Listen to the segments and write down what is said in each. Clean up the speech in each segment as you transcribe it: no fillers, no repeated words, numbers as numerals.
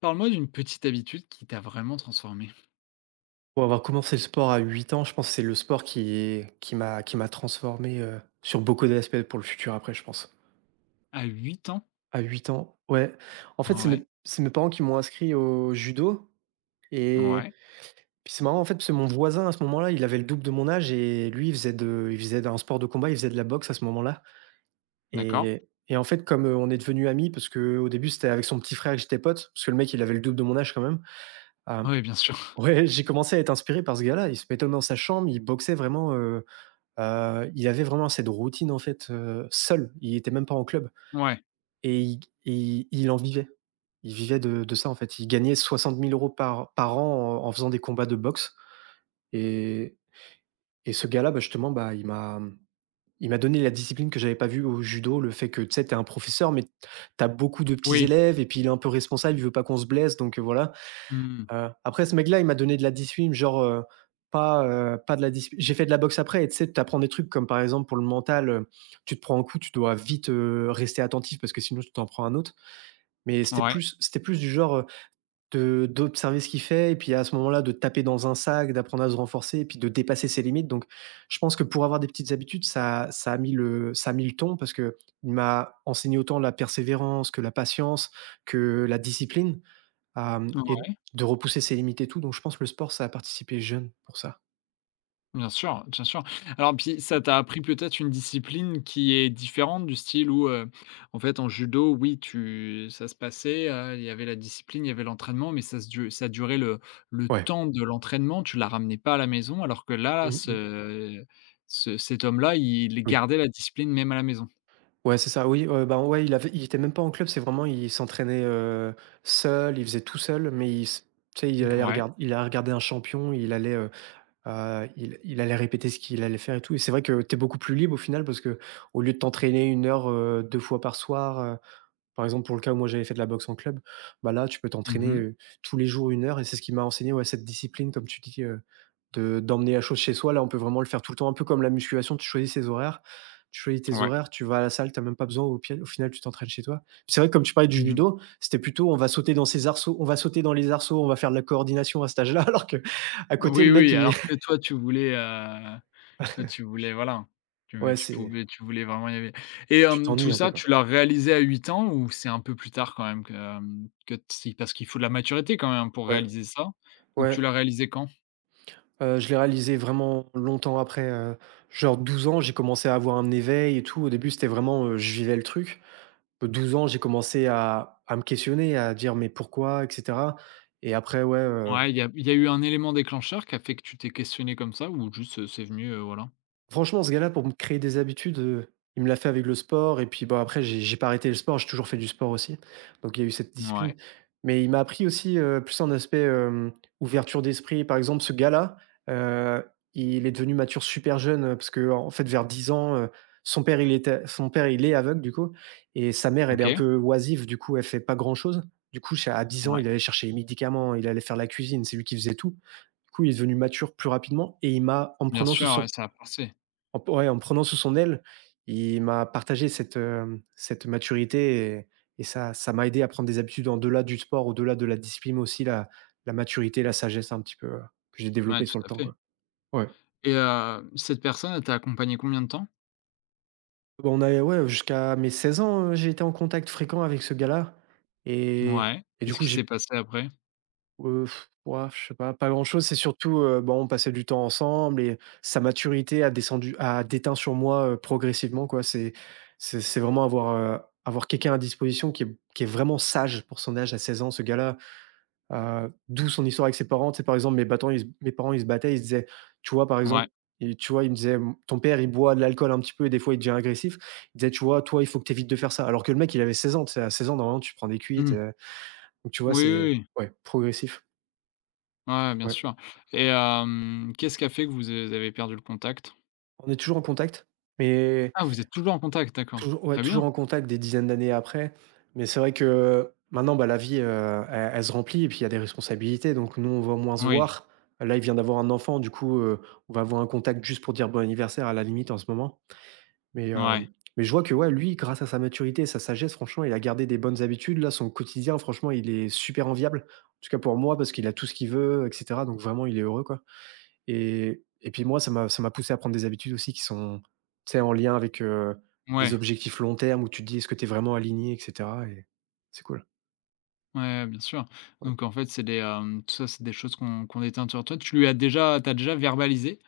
Parle-moi d'une petite habitude qui t'a vraiment transformé. Pour avoir commencé le sport à 8 ans, je pense que c'est le sport qui m'a transformé, sur beaucoup d'aspects pour le futur après, je pense. À 8 ans? À 8 ans, ouais. En fait, c'est mes Ouais, c'est mes parents qui m'ont inscrit au judo et ouais, puis c'est marrant, en fait, parce que mon voisin à ce moment-là, il avait le double de mon âge et lui, il faisait d'un sport de combat, il faisait de la boxe à ce moment-là d'accord. et en fait, comme, on est devenus amis parce que au début, c'était avec son petit frère que j'étais pote, parce que le mec, il avait le double de mon âge quand même. Hem, Oui, bien sûr. ouais, j'ai commencé à être inspiré par ce gars-là. Il se mettait dans sa chambre, il boxait vraiment. Il avait vraiment cette routine en fait, seul. Il était même pas en club Ouais, et il en vivait. Il vivait de ça en fait. Il gagnait 60 000 euros par an en faisant des combats de boxe et ce gars-là, bah, justement, bah, il m'a donné la discipline que j'avais pas vue au judo, le fait que, tu sais, t'es un professeur, mais t'as beaucoup de petits oui. élèves et puis il est un peu responsable, il veut pas qu'on se blesse donc voilà. Mmh. Après ce mec-là, il m'a donné de la discipline, genre, pas de la discipline. J'ai fait de la boxe après et tu sais, tu apprends des trucs comme par exemple, pour le mental, tu te prends un coup, tu dois vite, rester attentif parce que sinon tu t'en prends un autre. Mais Ouais, c'était plus du genre, de d'observer ce qu'il fait et puis à ce moment-là, de taper dans un sac, d'apprendre à se renforcer et puis de dépasser ses limites. Donc je pense que pour avoir des petites habitudes, ça ça a mis le ça a mis le ton parce que il m'a enseigné autant la persévérance que la patience, que la discipline. Hem ouais, et de repousser ses limites et tout, donc je pense que le sport, ça a participé jeune pour ça. bien sûr, bien sûr. Alors puis ça Ouais. t'a appris peut-être une discipline qui est différente du style où, en fait en judo, oui tu ça se passait, il y avait la discipline, il y avait l'entraînement, mais ça se du ça durait le Ouais. temps de l'entraînement, tu la ramenais pas à la maison alors que là, Mmh mh. Ce cet homme-là, il Oui. gardait la discipline même à la maison. Ouais, c'est ça, oui, bah, ouais, il était même pas en club, c'est vraiment il s'entraînait, seul, il faisait tout seul, mais il s tu sais, il allait Ouais. regarder. Il allait regarder un champion, il allait, il allait répéter ce qu'il allait faire et tout et c'est vrai que tu es beaucoup plus libre au final parce que au lieu de t'entraîner 1 heure, 2 fois par soir. Par exemple, pour le cas où moi j'avais fait de la boxe en club, bah là, tu peux t'entraîner, Mmh. Tous les jours 1 heure et c'est ce qui m'a enseigné, ouais, cette discipline, comme tu dis, de d'emmener la chose chez soi. Là, on peut vraiment le faire tout le temps, un peu comme la musculation, tu choisis ses horaires. Tu choisis tes Ouais. horaires, tu vas à la salle, tu as même pas besoin au final, tu t'entraînes chez toi. Puis c'est vrai que comme tu parlais du Mmh. judo, c'était plutôt on va sauter dans les arceaux, on va faire de la coordination à cet âge-là, alors que à côté, Oui, le mec, oui, il alors que toi tu voulais voilà, tu ouais, tu c'est pouvais tu voulais vraiment y aller et tu hem, t'ennuies tout un peu, ça quoi. tu l'as réalisé à 8 ans ou c'est un peu plus tard quand même que, hem, que si parce qu'il faut de la maturité quand même pour Ouais, réaliser ça, donc tu ouais. l'as réalisé quand? Je l'ai réalisé vraiment longtemps après, genre 12 ans, j'ai commencé à avoir un éveil et tout. Au début, c'était vraiment, je vivais le truc. 12 ans, j'ai commencé à me questionner, à dire: «Mais pourquoi?» et cetera et après, ouais, euh, Ouais, il y a eu un élément déclencheur qui a fait que tu t'es questionné comme ça ou juste, c'est venu, voilà? franchement, ce gars-là, pour me créer des habitudes, il me l'a fait avec le sport et puis, bon après j'ai pas arrêté le sport, j'ai toujours fait du sport aussi. Donc il y a eu cette discipline. Ouais, Mais il m'a appris aussi, plus un aspect, ouverture d'esprit. Par exemple, ce gars-là, heu, il est devenu mature super jeune, parce que, en fait, vers 10 ans, son père, il est aveugle du coup et sa mère, elle est un OK, peu oisive, du coup, elle fait pas grand-chose. Du coup, à 10 ans, ouais, il allait chercher les médicaments, il allait faire la cuisine, c'est lui qui faisait tout. Du coup, il est devenu mature plus rapidement et il m'a en me bien prenant sous sûr, ouais, son ça a forcé. en ouais, en me prenant sous son aile, il m'a partagé cette maturité et ça m'a aidé à prendre des habitudes en delà du sport, au-delà de la discipline aussi, la maturité, la sagesse un petit peu, que j'ai Ouais, développée tout sur le à temps, fait quoi. Ouais. et cette personne elle t'a accompagné combien de temps? Bon on a ouais, jusqu'à mes 16 ans, j'ai été en contact fréquent avec ce gars-là et Ouais, et du qu'est-ce coup, qui s'est j'ai passé après? Heu, je sais pas, pas grand-chose. C'est surtout, bon, on passait du temps ensemble et sa maturité a déteint sur moi, progressivement, quoi. C'est vraiment avoir, quelqu'un à disposition qui est vraiment sage pour son âge à 16 ans, ce gars-là, d'où son histoire avec ses parents. C'est par exemple, mes parents, ils se battaient, ils se disaient, tu vois, par Ouais. exemple, et tu vois, ils me disaient: «Ton père, il boit de l'alcool un petit peu et des fois, il devient agressif». Il disait: «Tu vois, toi, il faut que tu évites de faire ça». Alors que le mec, il avait 16 ans, tu sais, à 16 ans, normalement, tu prends des cuites, Mmh. Donc tu vois, Oui, oui, c'est oui. ouais, progressif. Ouais, bien Ouais. sûr et hem, qu'est-ce qui a fait que vous a avez perdu le contact? On est toujours en contact, mais Ah, vous êtes toujours en contact, d'accord. toujours ouais, Très toujours bien. en contact des dizaines d'années après. Mais c'est vrai que maintenant, bah, la vie, elle se remplit et puis il y a des responsabilités, donc nous, on va moins se Oui, voir. Là, il vient d'avoir un enfant, du coup, on va avoir un contact juste pour dire bon anniversaire à la limite en ce moment. Mais, hem, ouais, mais je vois que ouais, lui, grâce à sa maturité et sa sagesse, franchement, il a gardé des bonnes habitudes. Là, son quotidien, franchement, il est super enviable. En tout cas pour moi, parce qu'il a tout ce qu'il veut et cetera, donc vraiment, il est heureux, quoi. Et puis moi, ça m'a poussé à prendre des habitudes aussi qui sont, tu sais, en lien avec, des ouais, objectifs long terme où tu te dis: «Est-ce que tu es vraiment aligné?» et cetera et c'est cool. ouais, bien sûr. Ouais. Donc en fait, c'est des, hem, tout ça, c'est des choses qu'on déteint sur toi. Tu as déjà verbalisé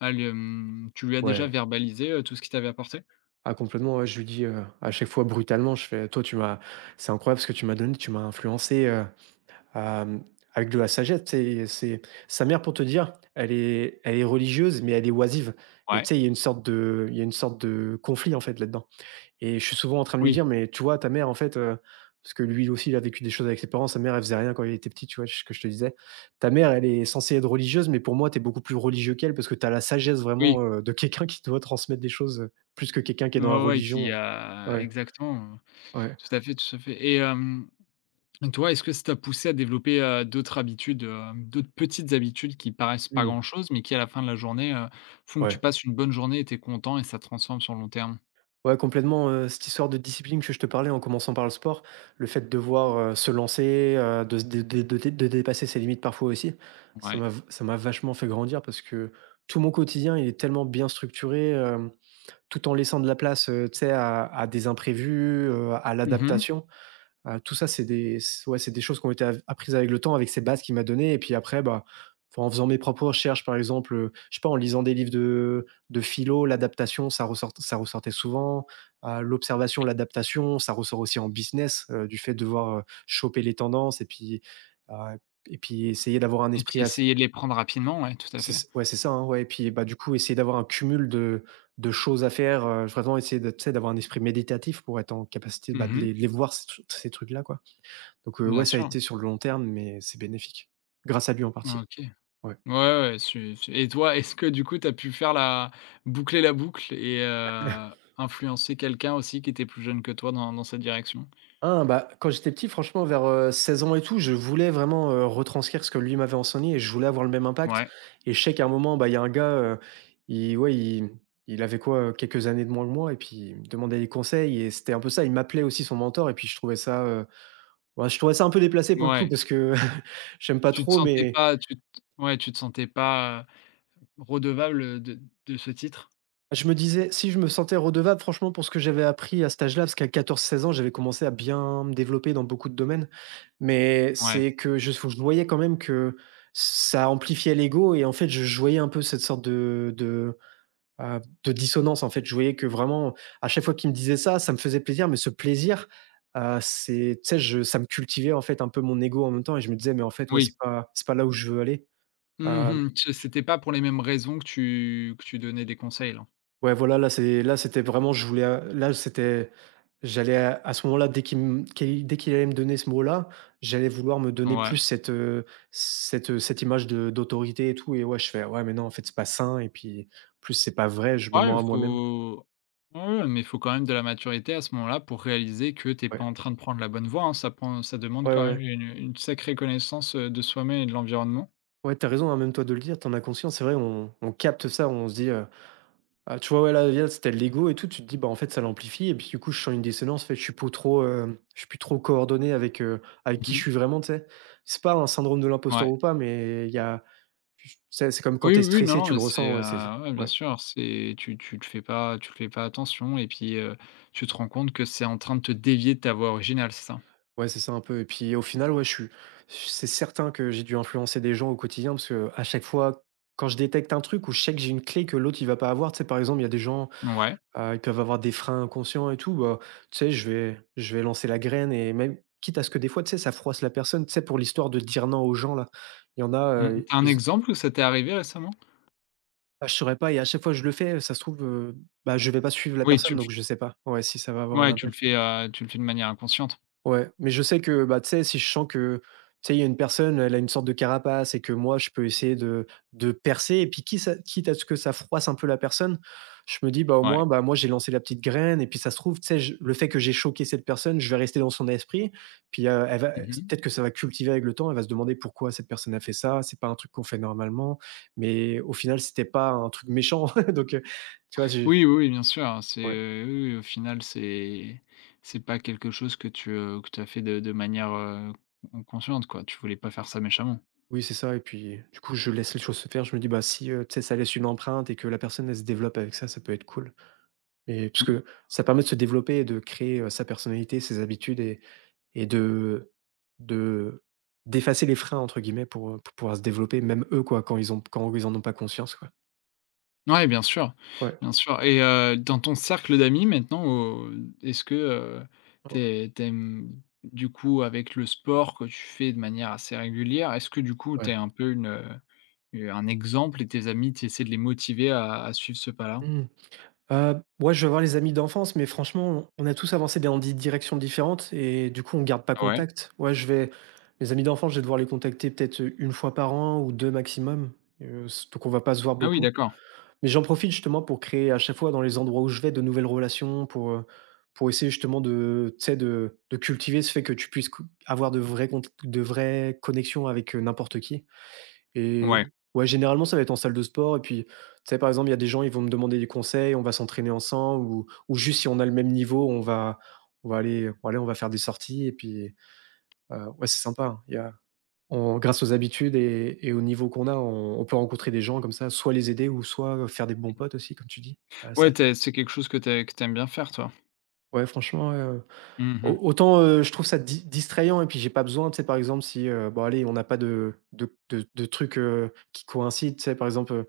tu lui as déjà Ouais. verbalisé, tout ce qu'il t'avait apporté? Ah complètement, ouais, je lui dis, à chaque fois brutalement, je fais: «Toi, tu m'as c'est incroyable ce que tu m'as donné, tu m'as influencé, à, avec de la sagesse». Tu sais, c'est sa mère pour te dire, elle est religieuse, mais elle est oisive et tu Ouais. sais, il y a une sorte de conflit en fait là-dedans. Et je suis souvent en train de lui Oui, dire: «Mais tu vois, ta mère, en fait,» parce que lui aussi, il a vécu des choses avec ses parents. Sa mère, elle faisait rien quand il était petit, tu vois? Ce que je te disais. «Ta mère, elle est censée être religieuse, mais pour moi, t'es beaucoup plus religieux qu'elle parce que t'as la sagesse oui. vraiment, de quelqu'un qui doit transmettre des choses, plus que quelqu'un qui est dans la Ouais, ouais, qui religion». a Ouais, exactement, ouais. Tout à fait et hem. Et toi, est-ce que ça t'a poussé à développer, d'autres habitudes, d'autres petites habitudes qui paraissent pas Mmh. grand-chose, mais qui à la fin de la journée, font que tu Ouais. passes une bonne journée et tu content et ça te transforme sur le long terme? Ouais, complètement, cette histoire de discipline que je te parlais en commençant par le sport, le fait de devoir, se lancer, de se dé dé de dépasser ses limites parfois aussi, Ouais. Ça m'a vachement fait grandir parce que tout mon quotidien, il est tellement bien structuré, tout en laissant de la place, tu sais, à des imprévus, à Mmh. l'adaptation. Tout ça, c'est des c ouais, c'est des choses qui ont été av apprises avec le temps, avec ces bases qu'il m'a données et puis après, bah, enfin, en faisant mes propres recherches, par exemple, je sais pas, en lisant des livres de philo, l'adaptation, ça ressortait souvent, l'observation, l'adaptation, ça ressort aussi en business, du fait de devoir, choper les tendances heu et puis essayer d'avoir un Et puis esprit as essayer de les prendre rapidement, ouais, tout à fait. c'est ouais, c'est ça, hein, ouais et puis, bah, du coup, essayer d'avoir un cumul de choses à faire, vraiment essayer de tu sais, d'avoir un esprit méditatif pour être en capacité, bah, de Mmh. les voir ces trucs-là, quoi. Donc, Bien ouais, ça a sûr. été sur le long terme, mais c'est bénéfique. Grâce à lui en partie, OK. Ouais, ouais. ouais, ouais, su su et toi, est-ce que du coup, tu as pu faire la boucler la boucle et influencer quelqu'un aussi qui était plus jeune que toi dans cette direction? Ah, bah, quand j'étais petit, franchement, vers, 16 ans et tout, je voulais vraiment, retranscrire ce que lui m'avait enseigné et je voulais avoir le même impact. Ouais, Et je sais qu'à un moment, bah, il y a un gars, il, ouais, il avait quoi, quelques années de moins que moi, et puis il me demandait des conseils et c'était un peu ça. Il m'appelait aussi son mentor et puis je trouvais ça un peu déplacé pour le coup ouais. parce que j'aime pas Tu te trop, sentais mais. pas tu t ouais, tu te sentais pas, redevable de ce titre? Je me disais, si je me sentais redevable franchement pour ce que j'avais appris à cet âge-là, parce qu'à 14, 16 ans, j'avais commencé à bien me développer dans beaucoup de domaines, mais Ouais, c'est que je voyais quand même que ça amplifiait l'ego. Et en fait, je voyais un peu cette sorte de dissonance, en fait. Je voyais que vraiment, à chaque fois qu'il me disait ça, ça me faisait plaisir, mais ce plaisir, c'est tu sais, je ça me cultivait, en fait, un peu mon ego en même temps, et je me disais: «Mais en fait, ouais, oui. c'est pas là où je veux aller». Heu, Mmh. Ce C'était pas pour les mêmes raisons que tu donnais des conseils, là? ouais, voilà, là, c'est là, c'était vraiment je voulais, là, c'était. J'allais à ce moment-là, dès qu'il allait me donner ce mot-là, j'allais vouloir me donner plus Ouais. cette image de d'autorité et tout, et ouais, je fais: «Ouais, mais non, en fait, c'est pas sain, et puis, plus c'est pas vrai, je me Ouais, il mens à moi-même». faut ouais, ouais, mais il faut quand même de la maturité à ce moment-là pour réaliser que t'es pas Ouais. en train de prendre la bonne voie, hein. Ça demande Ouais, ouais, quand même ouais. Une sacrée connaissance, de soi-même et de l'environnement. Ouais, tu raison, hein, même toi de le dire, t'en as conscience. C'est vrai, on capte ça, on se dit: «Ah», tu vois, ouais, là, hier, c'était l'ego et tout, tu te dis: «Bah, en fait, ça l'amplifie», et puis, du coup, je sens une dissonance, fait, je suis plus trop, hem, je suis plus trop coordonné avec, avec qui je Mmh. suis vraiment, tu sais? C'est pas un syndrome de l'imposteur Ouais. ou pas, mais il y a. J c'est comme quand Oui, t'es oui, oui, non, stressé, non, tu mais le c'est, ressens, ouais, c'est ouais, bien ouais, sûr, c'est tu te fais pas attention et puis, tu te rends compte que c'est en train de te dévier de ta voie originale, c'est ça? ouais, c'est ça un peu, et puis au final, ouais, je suis c'est certain que j'ai dû influencer des gens au quotidien, parce que à chaque fois, quand je détecte un truc ou je sais que j'ai une clé que l'autre il va pas avoir, tu sais, par exemple, il y a des gens, Ouais. Ils peuvent avoir des freins inconscients et tout, bah, tu sais, je vais lancer la graine, et même quitte à ce que des fois, tu sais, ça froisse la personne, tu sais, pour l'histoire de dire «non» aux gens là. Il y en a, Mmh, tu as un exemple où ça t'est arrivé récemment? Je saurais pas, et à chaque fois je le fais, ça se trouve, bah, je vais pas suivre la Oui, tu personne, le f donc je sais pas, ouais, si ça va avoir un ouais, impact. Tu le fais de manière inconsciente. Ouais, mais je sais que, bah, tu sais, si je sens que, tu sais, il y a une personne, elle a une sorte de carapace et que moi, je peux essayer de percer, et puis quitte à, quitte à ce que ça froisse un peu la personne, je me dis, bah, au Ouais. moins, bah, moi, j'ai lancé la petite graine, et puis ça se trouve, tu sais, le fait que j'ai choqué cette personne, je vais rester dans son esprit, puis elle va, Mmh mh. peut-être que ça va cultiver avec le temps, elle va se demander pourquoi cette personne a fait ça, c'est pas un truc qu'on fait normalement, mais au final, c'était pas un truc méchant, donc, tu vois, j'ai. Oui, oui, oui, bien sûr, hein, c'est, Ouais. Oui, oui, au final, c'est pas quelque chose que tu as fait de manière, con consciente, quoi. Tu voulais pas faire ça méchamment. Oui, c'est ça, et puis, du coup, je laisse les choses se faire. Je me dis: «Bah, si, tu sais, ça laisse une empreinte et que la personne, elle se développe avec ça, ça peut être cool», et parce Mmh. que ça permet de se développer et de créer, sa personnalité, ses habitudes, et de «d'effacer les freins» entre guillemets pour pouvoir se développer, même eux, quoi, quand ils en ont pas conscience, quoi. Ouais, Ouais. bien sûr et dans ton cercle d'amis maintenant, au est-ce que, tu es tu aimes du coup, avec le sport que tu fais de manière assez régulière, est-ce que du coup, tu Ouais. es un peu une, heu. Un exemple et tes amis, tu essaies de les motiver à suivre ce pas-là? Mmh. Ouais, je vais voir les amis d'enfance, mais franchement, on a tous avancé dans des directions différentes, et du coup, on garde pas Ouais. contact. Ouais, je vais mes amis d'enfance, je vais devoir les contacter peut-être, une fois par an ou 2 maximum, s donc on va pas se voir Ah oui, beaucoup. d'accord. Mais j'en profite justement pour créer à chaque fois dans les endroits où je vais de nouvelles relations pour essayer justement de tu sais, de cultiver ce fait que tu puisses co avoir de vraies cont de vraies connexions avec, n'importe qui. Et Ouais. ouais, généralement, ça va être en salle de sport, et puis, tu sais, par exemple, il y a des gens, ils vont me demander des conseils, on va s'entraîner ensemble, ou juste si on a le même niveau, on va aller voilà, on va faire des sorties, et puis, ouais, c'est sympa, hein. Il y a on Grâce aux habitudes et au niveau qu'on a, on peut rencontrer des gens comme ça, soit les aider, ou soit faire des bons potes aussi comme tu dis, à la Ouais, salle. tu c'est quelque chose que tu aimes bien faire, toi? Ouais, franchement, au Mmh. autant, je trouve ça di distrayant, et puis j'ai pas besoin, tu sais, par exemple, si, bon allez, on n'a pas de trucs, qui coïncident, tu sais, par exemple,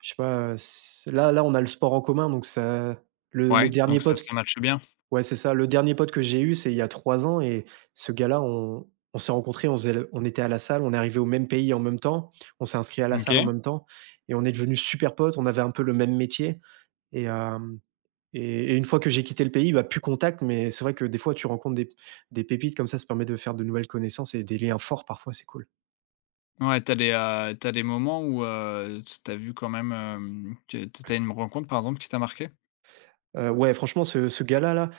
je sais pas, s là là, on a le sport en commun, donc ça le Ouais, dernier donc ça, pote. ça matche bien. Ouais, c'est ça, le dernier pote que j'ai eu, c'est il y a 3 ans. Et ce gars-là, on s'est rencontrés, on faisait le on était à la salle, on est arrivé au même pays en même temps, on s'est inscrit à la salle en OK. même temps, et on est devenus super potes, on avait un peu le même métier, et hem et une fois que j'ai quitté le pays, bah, plus contact, mais c'est vrai que des fois, tu rencontres des pépites comme ça permet de faire de nouvelles connaissances et des liens forts parfois, c'est cool. Ouais, t'as des, tu des moments où, tu as vu quand même, hem, que tu tu Ouais. une rencontre, par exemple, qui t'a marqué. Ouais, franchement, ce gars-là, là.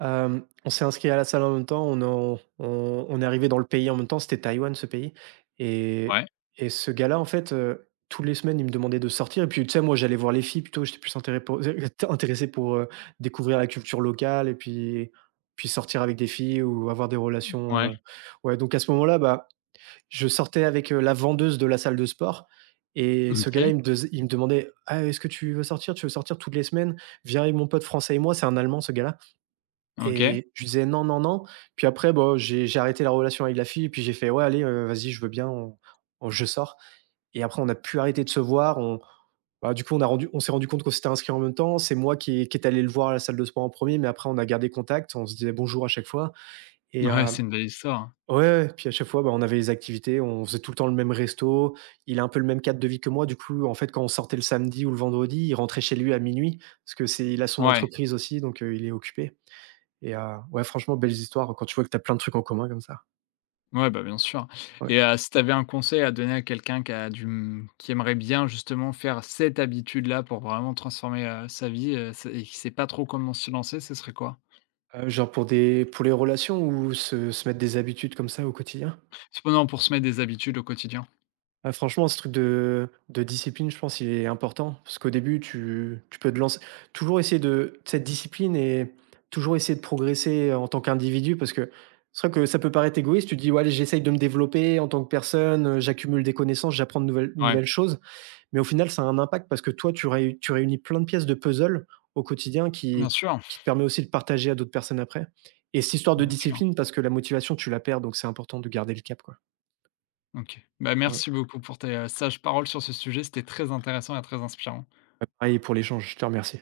On s'est inscrit à la salle en même temps, on en on on est arrivé dans le pays en même temps, c'était Taïwan ce pays. Et Ouais, ce gars-là, en fait, tous les semaines, il me demandait de sortir, et puis tu sais, moi, j'allais voir les filles plutôt, j'étais plus intéré pour intéressé pour, découvrir la culture locale, et puis sortir avec des filles ou avoir des relations, ouais. heu Ouais, donc à ce moment-là, bah, je sortais avec, la vendeuse de la salle de sport, et ce gars-là, OK, il me demandait: «Ah, est-ce que tu veux sortir? Tu veux sortir toutes les semaines? Viens avec mon pote français et moi», c'est un Allemand ce gars-là, OK. et je lui disais: «Non, non, non». Puis après, bon, j'ai arrêté la relation avec la fille et puis j'ai fait: «Ouais, allez, vas-y, je veux bien, on je sors», et après on a plus arrêté de se voir. On Bah, du coup, on s'est rendu compte qu'on s'était inscrit en même temps. C'est moi qui est allé le voir à la salle de sport en premier. Mais après on a gardé contact. On se disait bonjour à chaque fois, et Ouais, c'est une belle histoire. Hein. ouais, ouais, ouais. Puis à chaque fois, bah, on avait les activités, on faisait tout le temps le même resto. Il a un peu le même cadre de vie que moi. Du coup, en fait, quand on sortait le samedi ou le vendredi, il rentrait chez lui à minuit, parce que c'est il a son Ouais. entreprise aussi, donc il est occupé. Et ouais, franchement, belles histoires quand tu vois que tu as plein de trucs en commun comme ça. Ouais, bah, bien sûr Ouais. et si tu avais un conseil à donner à quelqu'un qui a du mmh, qui aimerait bien justement faire cette habitude-là pour vraiment transformer, sa vie, c'est et qui sait pas trop comment se lancer, ce serait quoi? Genre pour les relations, ou se mettre des habitudes comme ça au quotidien? C'est pour se mettre des habitudes au quotidien. Ah, franchement, ce truc de discipline, je pense, il est important, parce qu'au début, tu peux te lancer toujours essayer de cette discipline, et toujours essayer de progresser en tant qu'individu, parce que c'est vrai que ça peut paraître égoïste, tu te dis: «Ouais, allez, j'essaye de me développer en tant que personne, j'accumule des connaissances, j'apprends de Ouais, nouvelles choses». Mais au final, ça a un impact parce que toi, tu réunis plein de pièces de puzzle au quotidien qui bien qui sûr, qui te permet aussi de partager à d'autres personnes après, et cette histoire de bien sûr. discipline, parce que la motivation, tu la perds, donc c'est important de garder le cap, quoi. OK. Bah, Ouais. merci beaucoup pour tes, sages paroles sur ce sujet, c'était très intéressant et très inspirant. Pareil pour l'échange, je te remercie.